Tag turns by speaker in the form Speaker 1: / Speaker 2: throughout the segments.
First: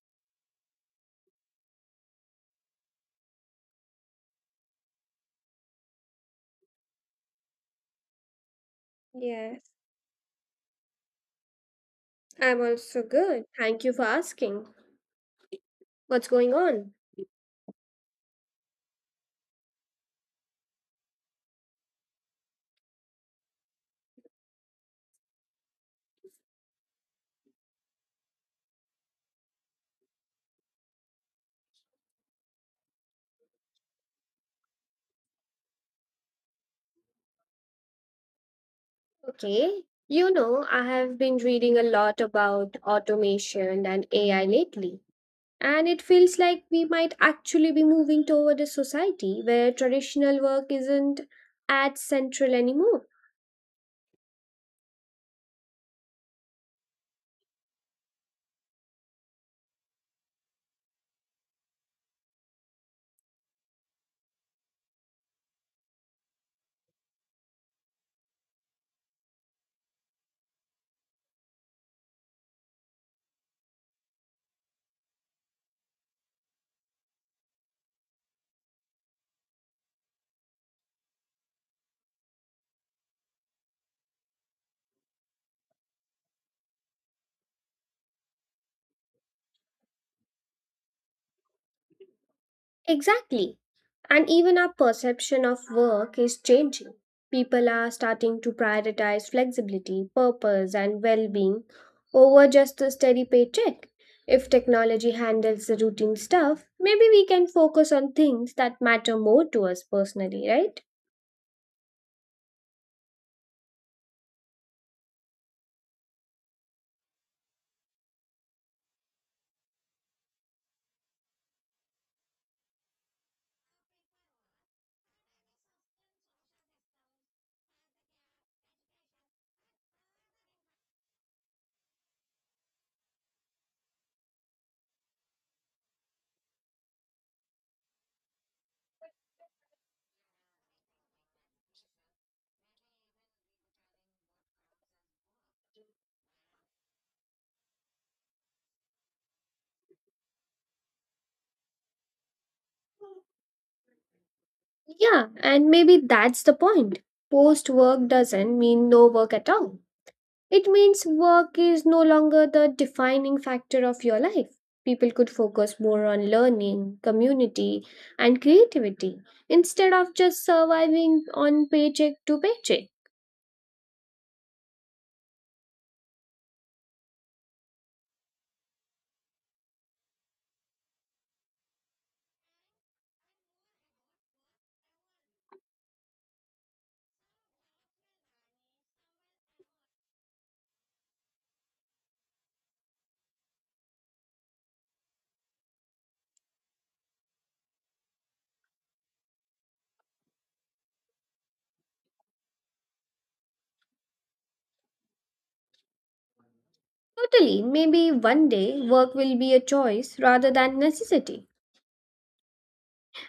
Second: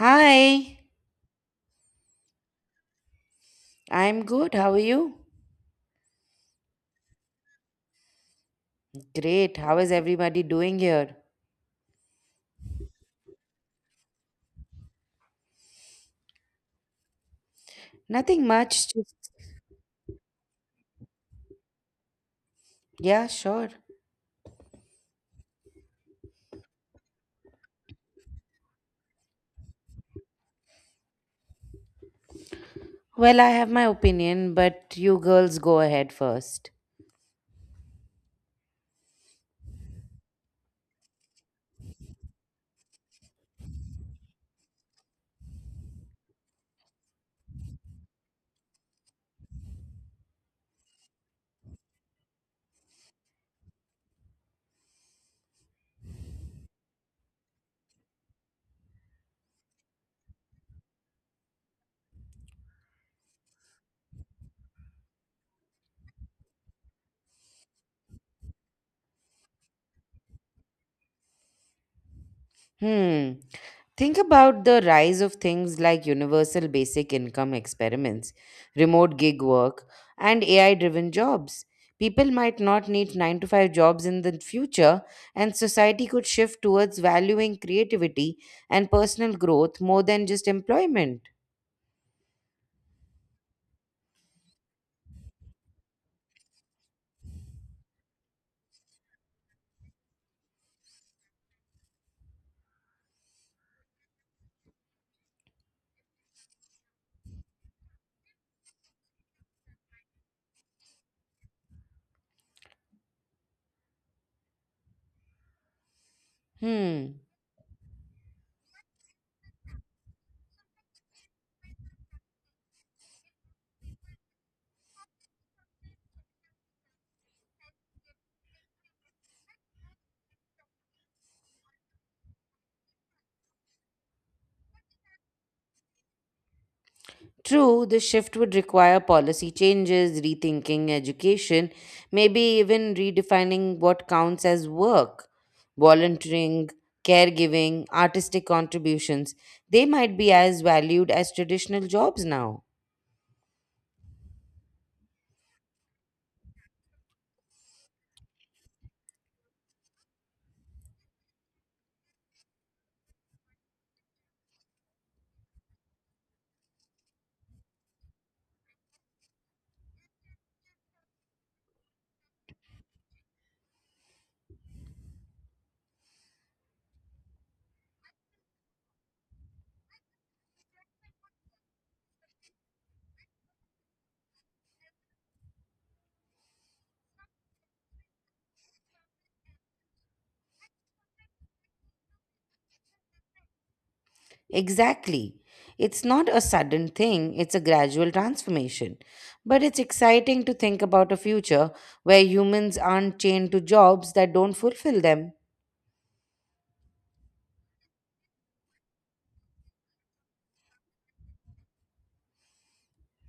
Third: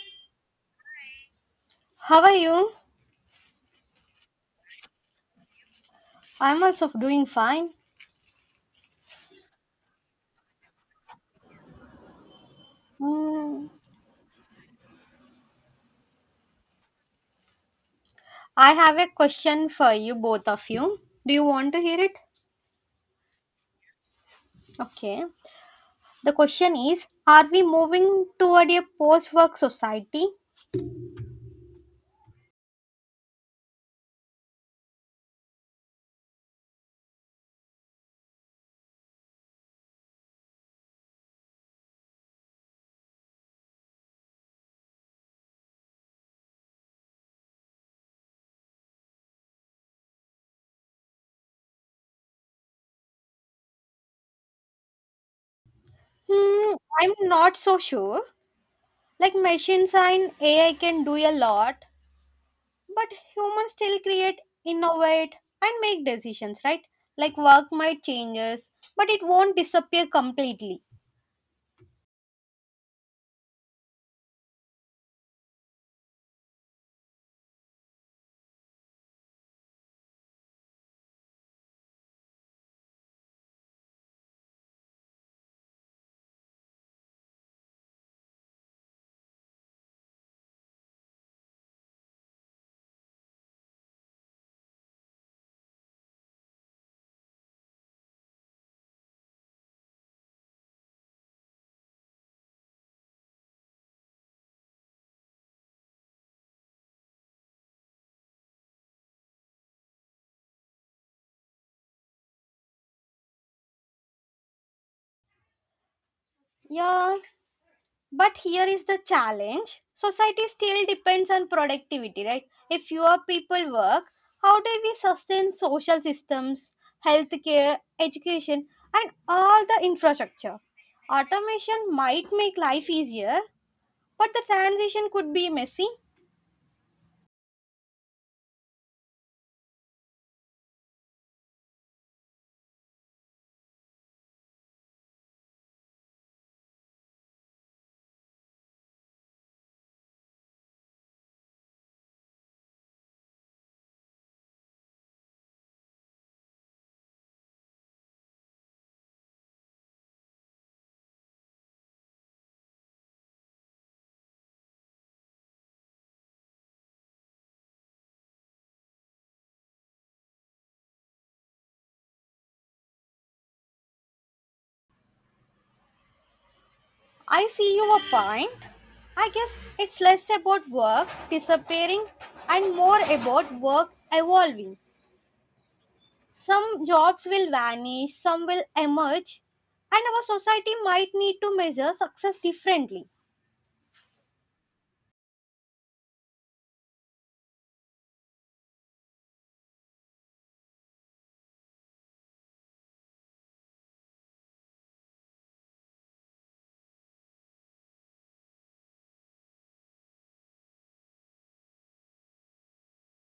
Speaker 1: Hi,
Speaker 2: How are you?
Speaker 1: I'm good. How are you?
Speaker 2: I'm also doing fine.
Speaker 1: Great.
Speaker 3: Yes,
Speaker 1: How is everybody doing here?
Speaker 3: I'm also good.
Speaker 2: Hmm.
Speaker 3: Thank you for asking. What's going on?
Speaker 1: Nothing
Speaker 2: I
Speaker 1: much.
Speaker 2: have a
Speaker 1: Just,
Speaker 2: question for you, both of you. Do you want to hear it?
Speaker 1: yeah, sure.
Speaker 2: Okay. The question is, are we moving toward a post work society?
Speaker 1: Well, I have my opinion, but you girls go ahead first.
Speaker 3: Okay. You know, I have been reading a lot about automation and AI lately, and it feels like we might actually be moving toward a society where traditional work isn't as central anymore.
Speaker 2: Hmm, I'm not so sure. Like machines and AI can do a lot, but humans still create, innovate, and make decisions, right? Like work might changes, but it won't disappear completely.
Speaker 1: Hmm. Think about the rise of things like universal basic income experiments, remote gig work, and AI driven jobs. People might not need 9 to 5 jobs in the future, and society could shift towards valuing creativity and personal growth more than just employment.
Speaker 3: Exactly. And even our perception of work is changing. People are starting to prioritize flexibility, purpose, and well being over just a steady paycheck. If technology handles the routine stuff, maybe we can focus on things that matter more to us personally, right?
Speaker 2: Yeah,
Speaker 1: Hmm.
Speaker 2: but here is the challenge. Society still depends on productivity, right? If fewer people work, how do we sustain social systems, healthcare, education, and all the infrastructure? Automation might make life easier, but the transition could be messy.
Speaker 1: True, this shift would require policy changes, rethinking education, maybe even redefining what counts as work. Volunteering, caregiving, artistic contributions, they might be as valued as traditional jobs now.
Speaker 3: Yeah, and maybe that's the point. Post work doesn't mean no work at all. It means work is no longer the defining factor of your life. People could focus more on learning, community, and creativity instead of just surviving on paycheck to paycheck.
Speaker 2: I see your point. I guess it's less about work disappearing and more about work evolving. Some jobs will vanish, some will emerge, and our society might need to measure success differently.
Speaker 1: Exactly. It's not a sudden thing, it's a gradual transformation. But it's exciting to think about a future where humans aren't chained to jobs that don't fulfill them.
Speaker 3: Totally, maybe one day work will be a choice rather than necessity.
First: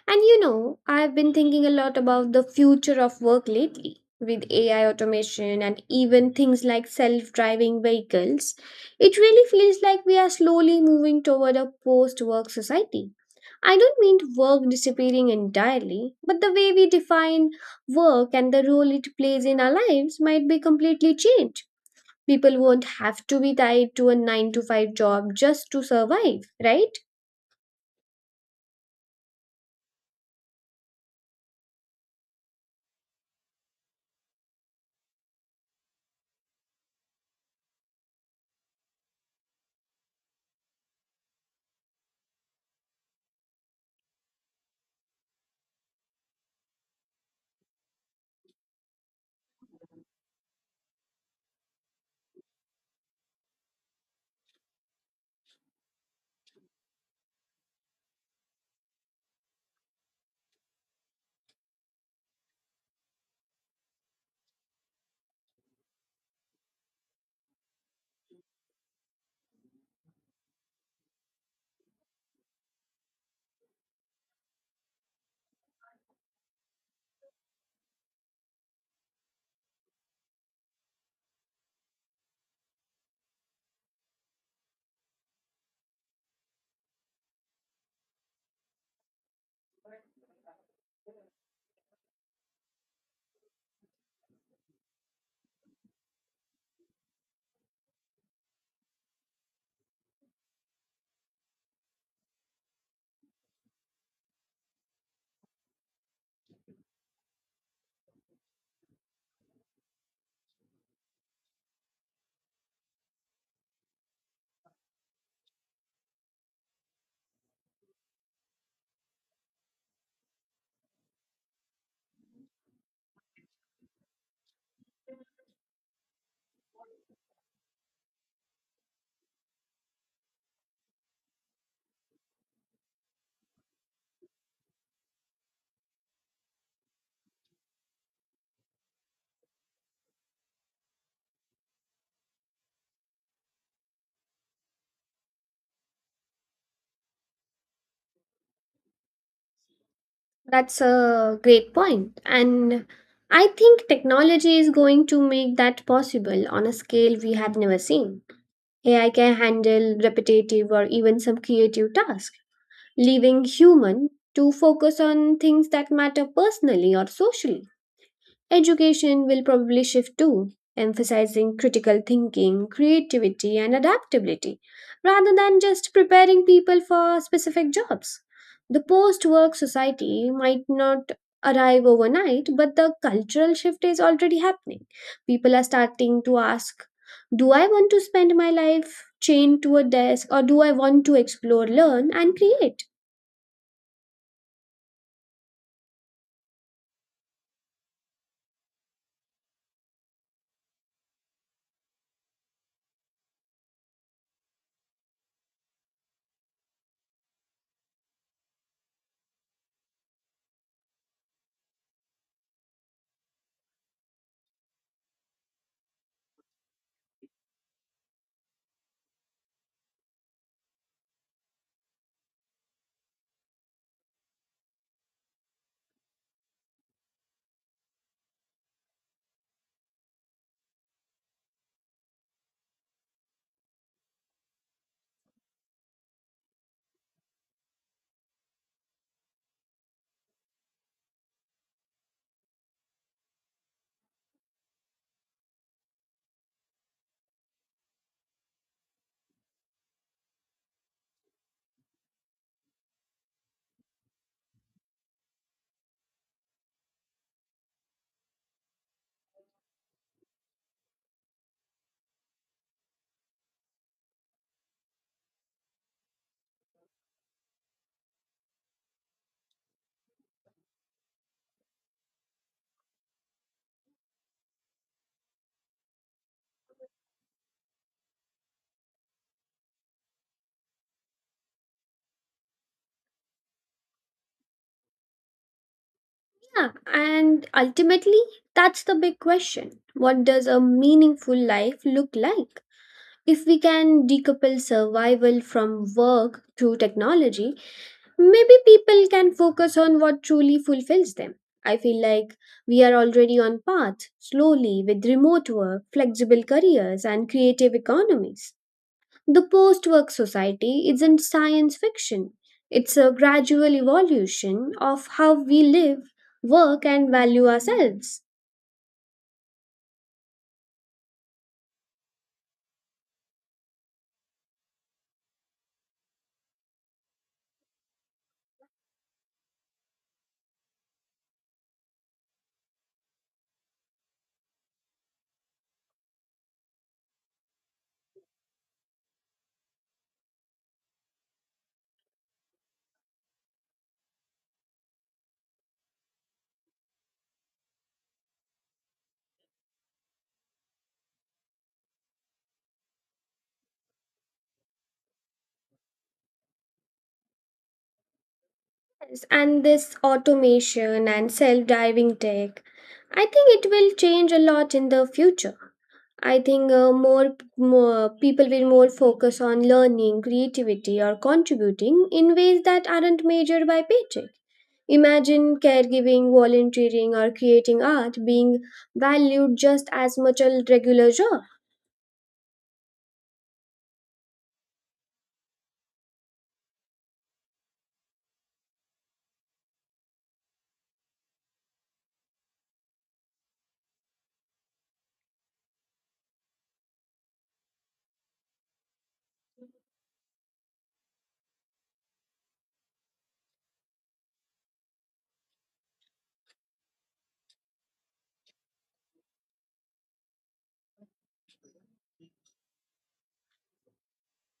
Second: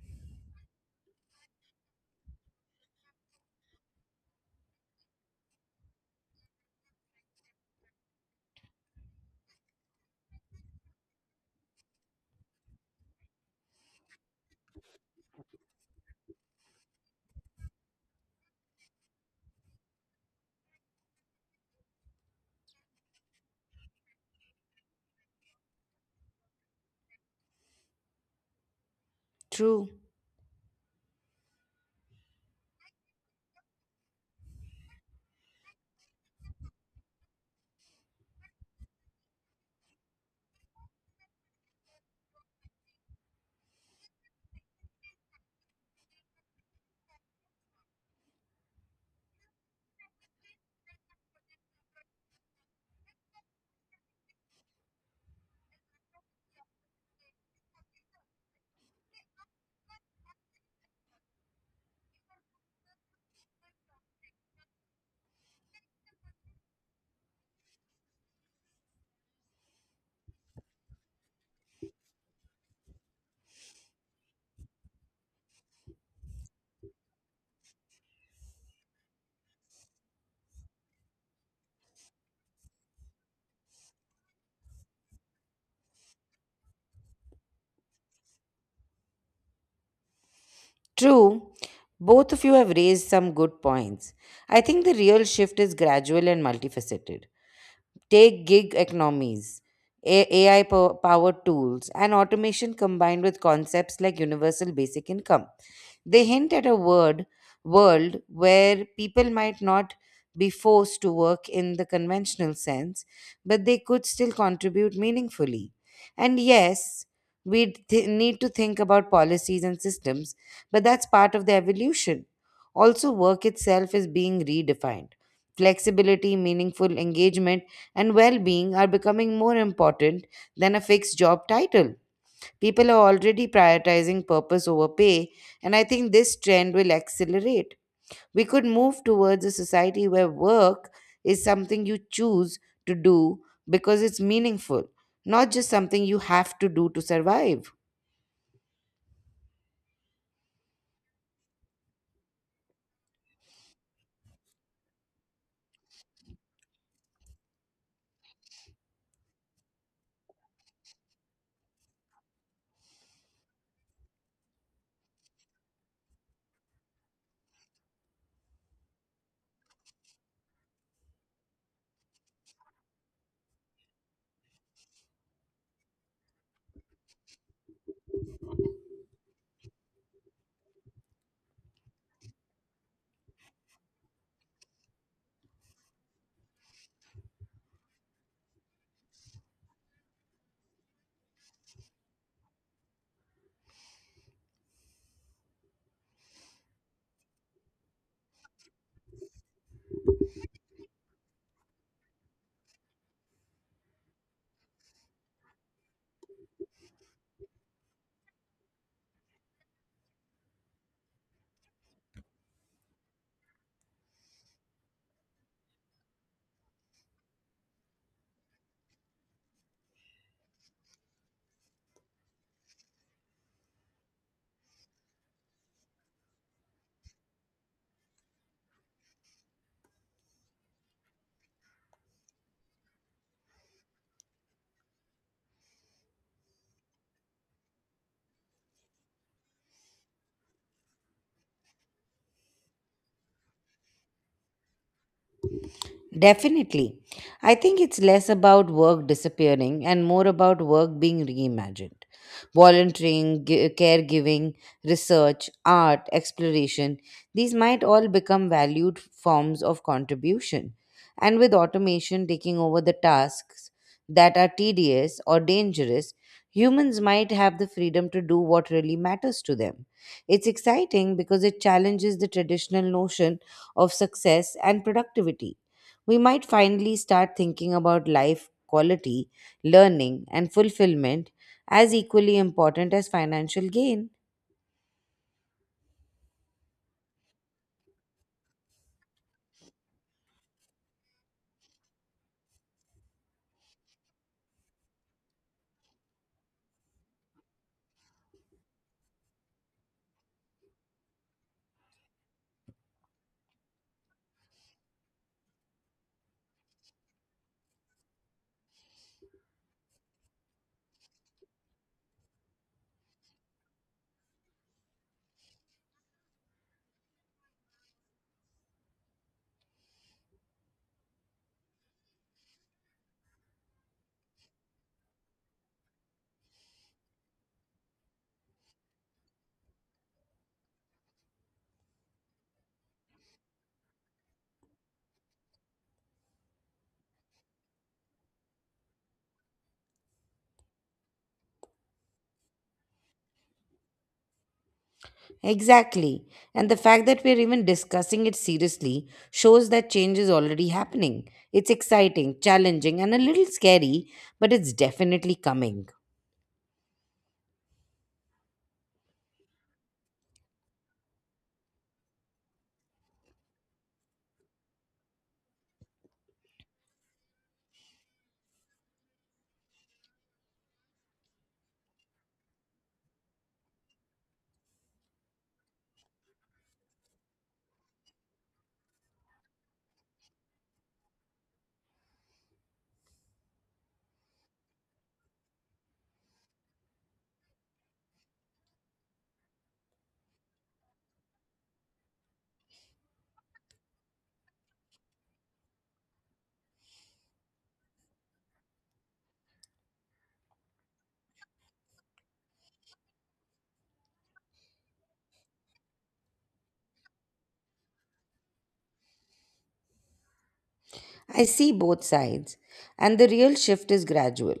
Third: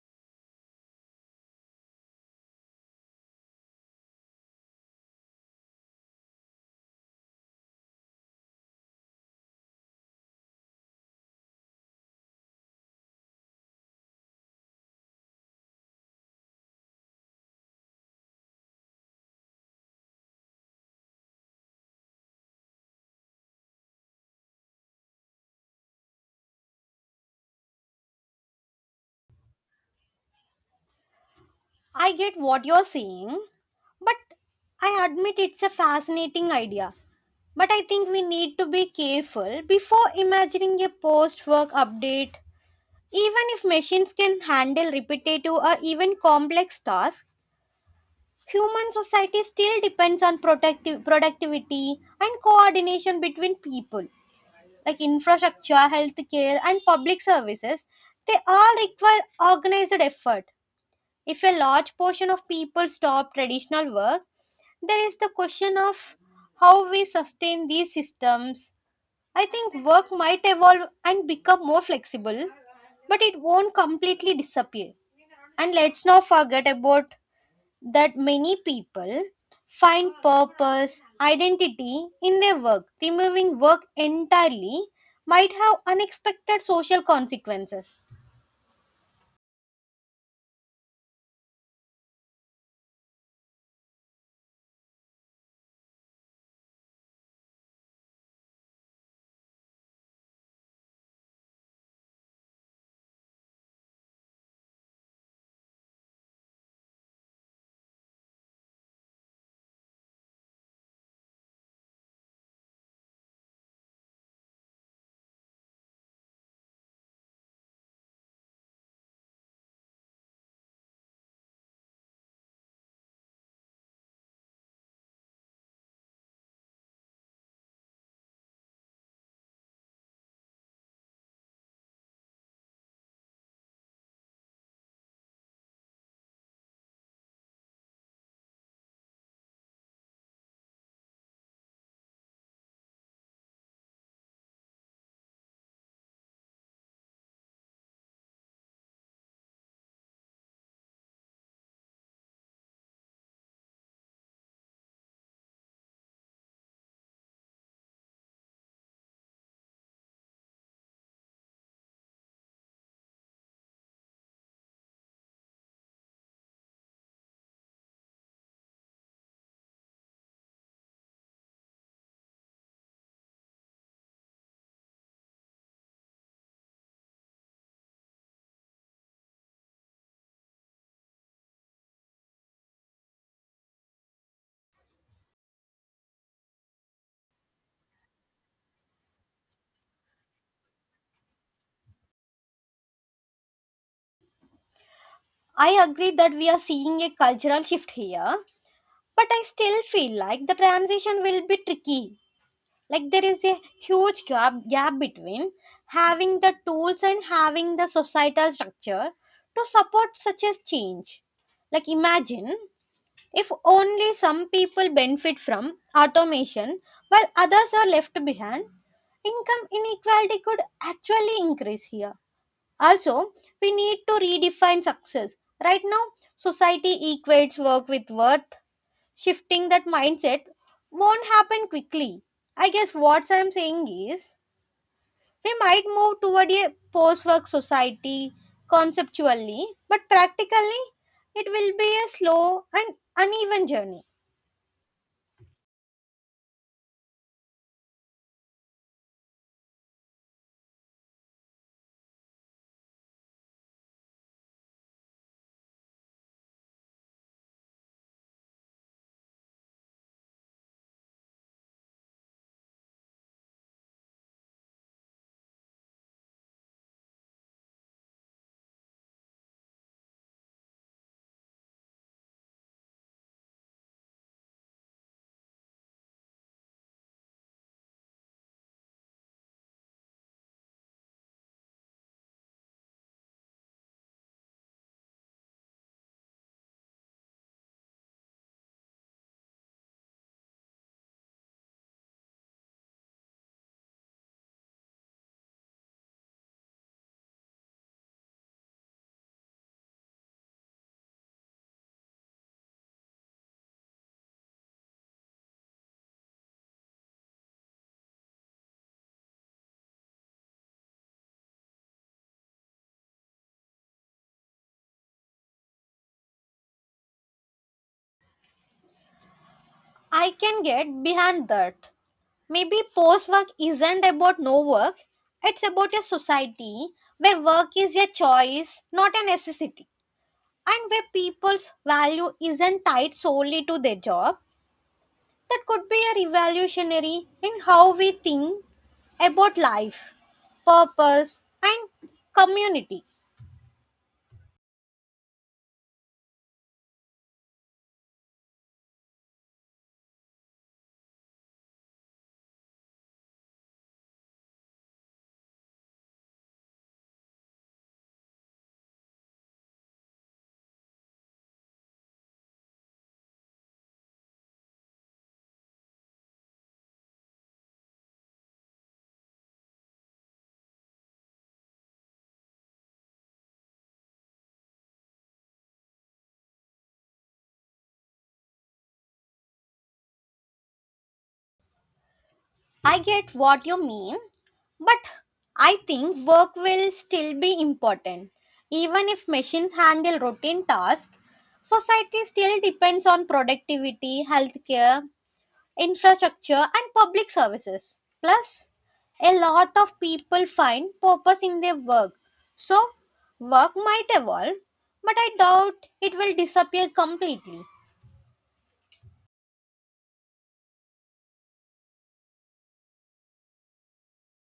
Speaker 3: And you know, I've been thinking a lot about the future of work lately. With AI automation and even things like self driving vehicles, it really feels like we are slowly moving toward a post work society. I don't mean work disappearing entirely, but the way we define work and the role it plays in our lives might be completely changed. People won't have to be tied to a 9 to 5 job just to survive, right?
Speaker 1: True.
Speaker 2: I get what you're saying, but I admit it's a fascinating idea. But I think we need to be careful before imagining a post work update. Even if machines can handle repetitive or even complex tasks, human society still depends on productive productivity and coordination between people, like infrastructure, healthcare, and public services. They all require organized effort. If a large portion of people stop traditional work, there is the question of how we sustain these systems. I think work might evolve and become more flexible, but it won't completely disappear. And let's not forget about that many people find purpose, identity in their work. Removing work entirely might have unexpected social consequences.
Speaker 1: True, both of you have raised some good points. I think the real shift is gradual and multifaceted. Take gig economies, AI powered tools, and automation combined with concepts like universal basic income. They hint at a word world where people might not be forced to work in the conventional sense, but they could still contribute meaningfully. And yes, we need to think about policies and systems, but that's part of the evolution. Also, work itself is being redefined. Flexibility, meaningful engagement, and well being are becoming more important than a fixed job title. People are already prioritizing purpose over pay, and I think this trend will accelerate. We could move towards a society where work is something you choose to do because it's meaningful, not just something you have to do to survive.
Speaker 3: That's a great point. And I think technology is going to make that possible on a scale we have never seen. AI can handle repetitive or even some creative tasks, leaving human to focus on things that matter personally or socially. Education will probably shift too, emphasizing critical thinking, creativity, and adaptability, rather than just preparing people for specific jobs. The post work society might not arrive overnight, but the cultural shift is already happening. People are starting to ask, do I want to spend my life chained to a desk, or do I want to explore, learn, and create?
Speaker 2: I agree that we are seeing a cultural shift here, but I still feel like the transition will be tricky. Like there is a huge gap between having the tools and having the societal structure to support such a change, like imagine if only some people benefit from automation while others are left behind, income inequality could actually increase here. Also, we need to redefine success. Right now, society equates work with worth. Shifting that mindset won't happen quickly. I guess what I'm saying is we might move toward a post work society conceptually, but practically, it will be a slow and uneven journey.
Speaker 1: Definitely. I think it's less about work disappearing and more about work being reimagined. Volunteering, caregiving, research, art, exploration, these might all become valued forms of contribution. And with automation taking over the tasks that are tedious or dangerous, humans might have the freedom to do what really matters to them. It's exciting because it challenges the traditional notion of success and productivity. We might finally start thinking about life quality, learning, and fulfillment as equally important as financial gain.
Speaker 3: Yeah, and ultimately, that's the big question. What does a meaningful life look like? If we can decouple survival from work through technology, maybe people can focus on what truly fulfills them. I feel like we are already on path, slowly with remote work, flexible careers, and creative economies. The post work society isn't science fiction, it's a gradual evolution of how we live, work, and value ourselves.
Speaker 2: I can get behind that. Maybe post work isn't about no work, it's about a society where work is a choice, not a necessity, and where people's value isn't tied solely to their job. That could be a revolutionary in how we think about life, purpose, and community.
Speaker 1: Exactly. And the fact that we're even discussing it seriously shows that change is already happening. It's exciting, challenging, and a little scary, but it's definitely coming.
Speaker 3: Yes, and this automation and self driving tech, I think it will change a lot in the future. I think more people will more focus on learning, creativity, or contributing in ways that aren't measured by paycheck. Imagine caregiving, volunteering, or creating art being valued just as much as regular job.
Speaker 2: I get what you mean, but I think work will still be important. Even if machines handle routine tasks, society still depends on productivity, healthcare, infrastructure, and public services. Plus, a lot of people find purpose in their work. So, work might evolve, but I doubt it will disappear completely.
Speaker 1: I see both sides, and the real shift is gradual.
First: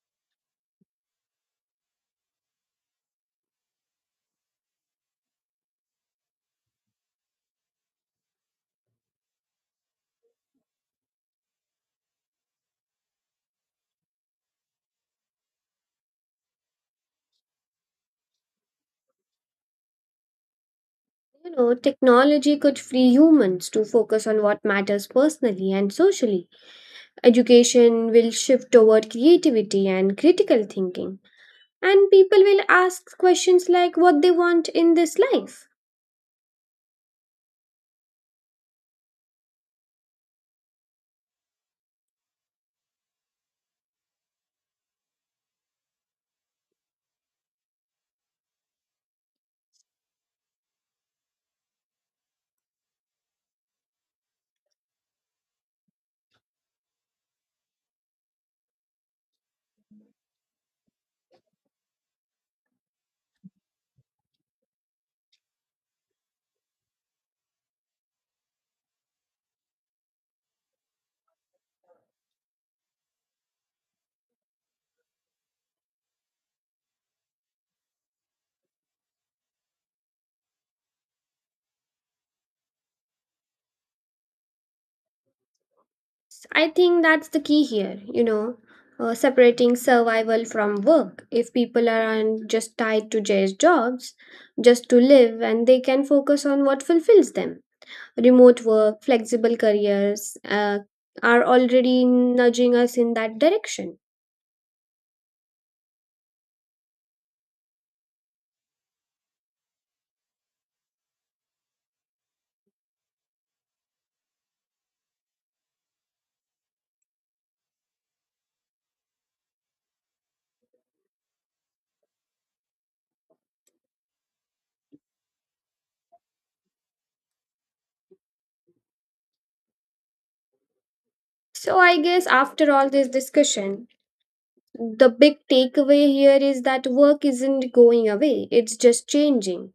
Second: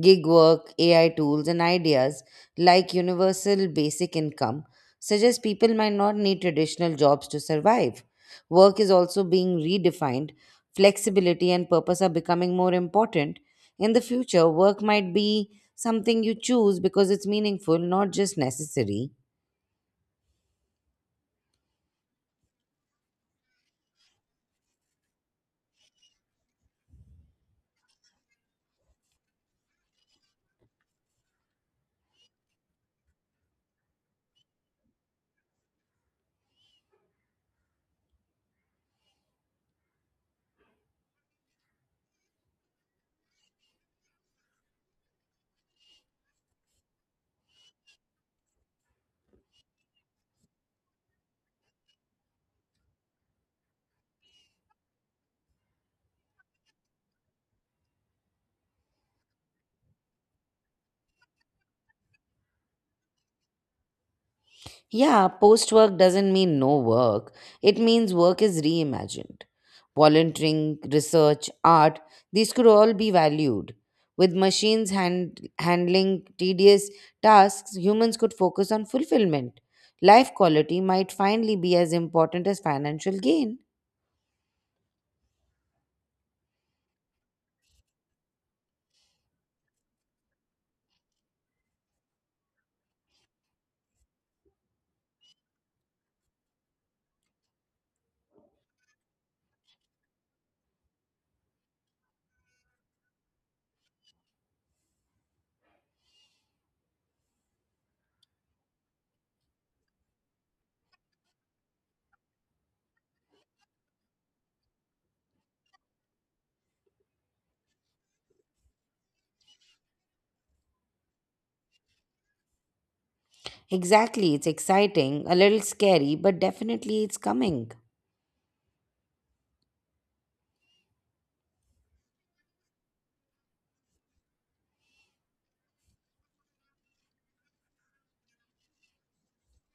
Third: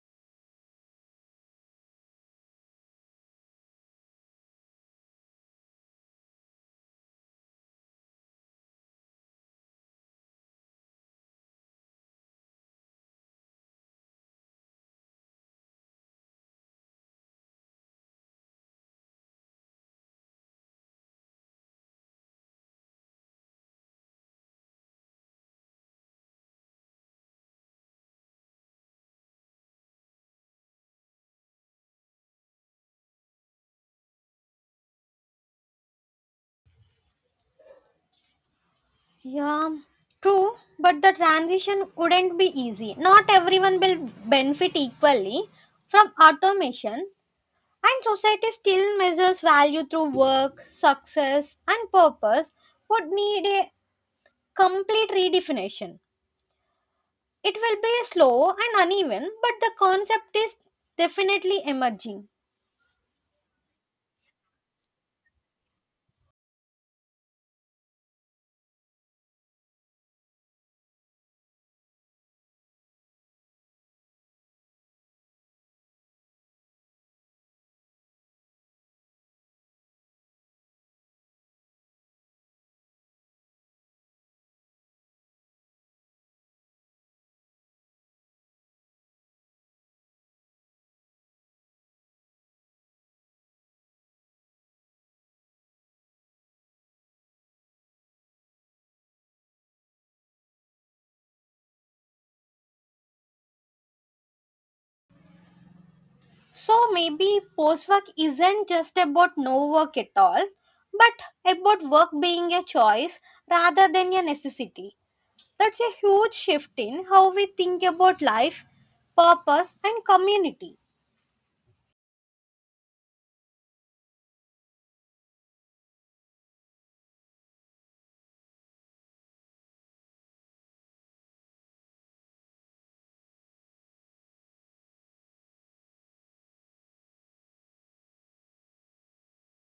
Speaker 1: Gig work, AI tools, and ideas like universal basic income suggest people might not need traditional jobs to survive. Work is also being redefined, flexibility and purpose are becoming more important. In the future, work might be something you choose because it's meaningful, not just necessary.
Speaker 3: You know, technology could free humans to focus on what matters personally and socially. Education will shift toward creativity and critical thinking, and people will ask questions like what they want in this life.
Speaker 2: Yeah, true, but the transition wouldn't be easy. Not everyone will benefit equally from automation, and society still measures value through work, success, and purpose would need a complete redefinition. It will be slow and uneven, but the concept is definitely emerging.
Speaker 1: Yeah, post work doesn't mean no work. It means work is reimagined. Volunteering, research, art, these could all be valued. With machines handling tedious tasks, humans could focus on fulfillment. Life quality might finally be as important as financial gain.
Speaker 3: I think that's the key here, you know, separating survival from work. If people aren't just tied to just jobs, just to live, and they can focus on what fulfills them. Remote work, flexible careers are already nudging us in that direction.
Speaker 2: So maybe post work isn't just about no work at all, but about work being a choice rather than a necessity. That's a huge shift in how we think about life, purpose, and community.
Speaker 1: Exactly, it's exciting, a little scary, but definitely it's coming.
Speaker 3: So, I guess after all this discussion, the big takeaway here is that work isn't going away, it's just changing.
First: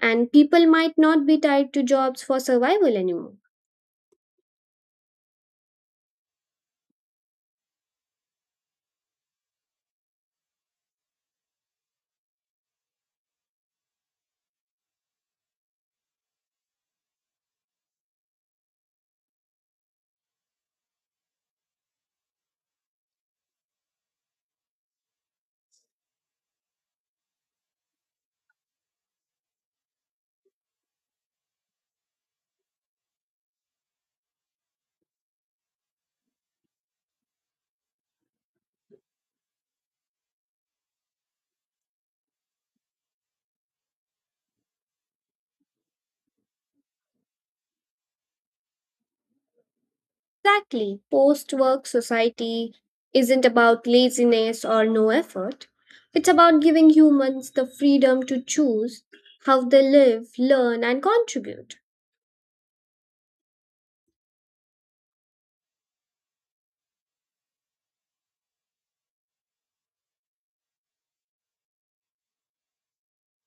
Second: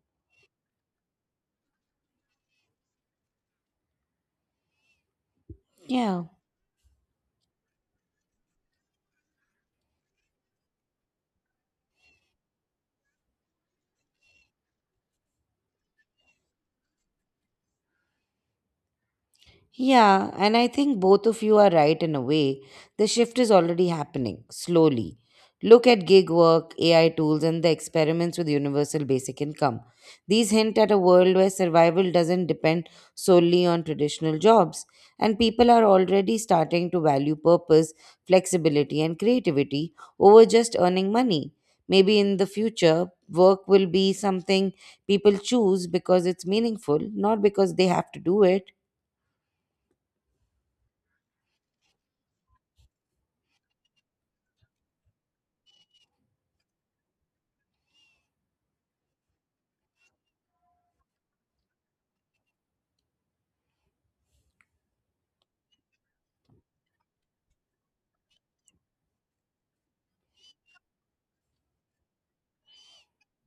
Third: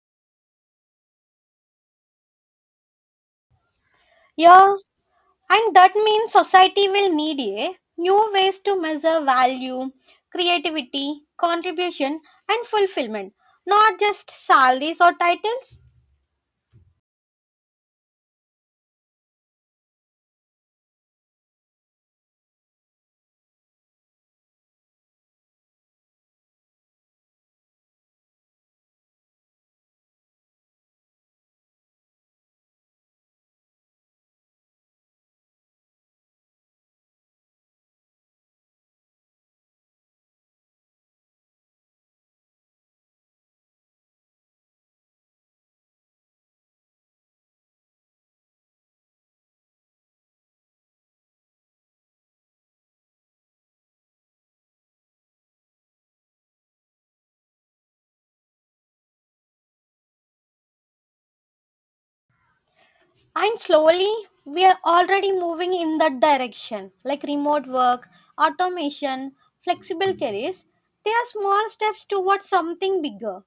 Speaker 3: And people might not be tied to jobs for survival anymore.
Speaker 2: Yeah, and that
Speaker 1: Yeah.
Speaker 2: means society will need a new ways to measure value, creativity, contribution, and fulfillment, not just salaries or titles.
Speaker 1: Yeah, and I think both of you are right in a way. The shift is already happening, slowly. Look at gig work, AI tools, and the experiments with universal basic income. These hint at a world where survival doesn't depend solely on traditional jobs, and people are already starting to value purpose, flexibility, and creativity over just earning money. Maybe in the future, work will be something people choose because it's meaningful, not because they have to do it.
Speaker 3: Exactly. Post work society isn't about laziness or no effort. It's about giving humans the freedom to choose how they live, learn, and contribute.
Speaker 2: And slowly, we are already moving in that direction, like remote work, automation, flexible careers. They are small steps towards something bigger.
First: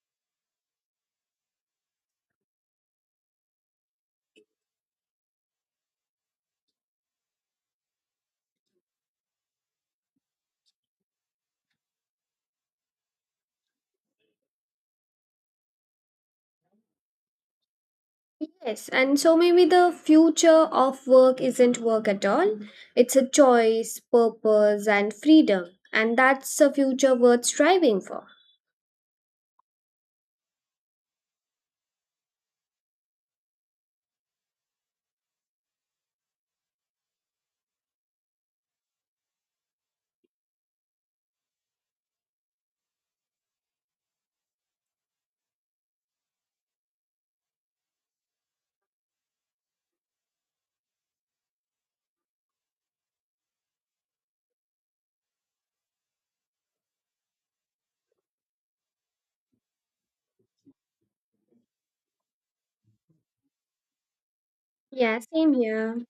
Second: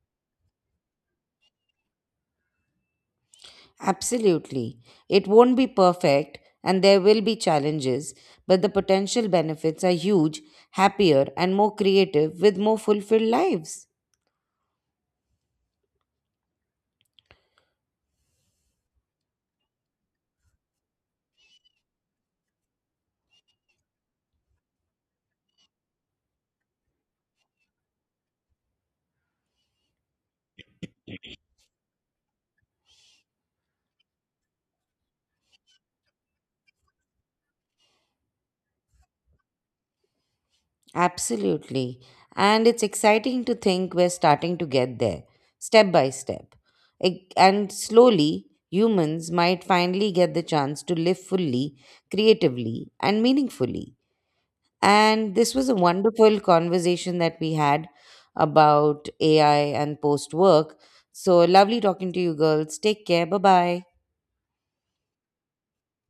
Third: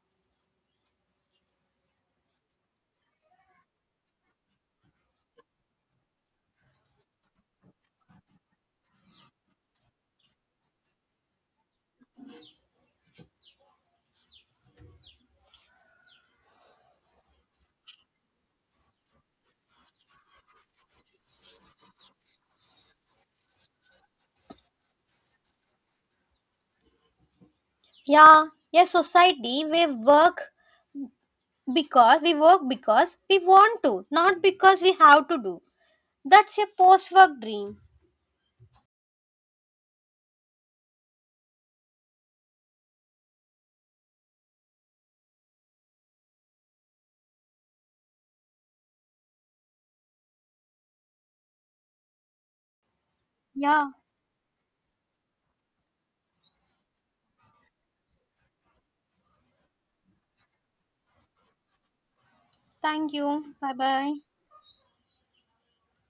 Speaker 1: Absolutely. It won't be perfect and there will be challenges, but the potential benefits are huge, happier, and more creative with more fulfilled lives.
Speaker 3: Yes, and so maybe the future of work isn't work at all. It's a choice, purpose, and freedom. And that's a future worth striving for.
Speaker 2: Yeah, a society where work, because we work because we want to, not because we have to do. That's a post work dream.
Speaker 1: Absolutely. And it's exciting to think we're starting to get there, step by step. And slowly, humans might finally get the chance to live fully, creatively, and
Speaker 2: Yeah.
Speaker 1: meaningfully. And this was a wonderful conversation that we had about AI and post work. So lovely talking to you girls. Take
Speaker 2: Thank
Speaker 1: care. Bye
Speaker 2: you. Bye
Speaker 1: bye.
Speaker 2: bye.
Speaker 3: Yeah, same here.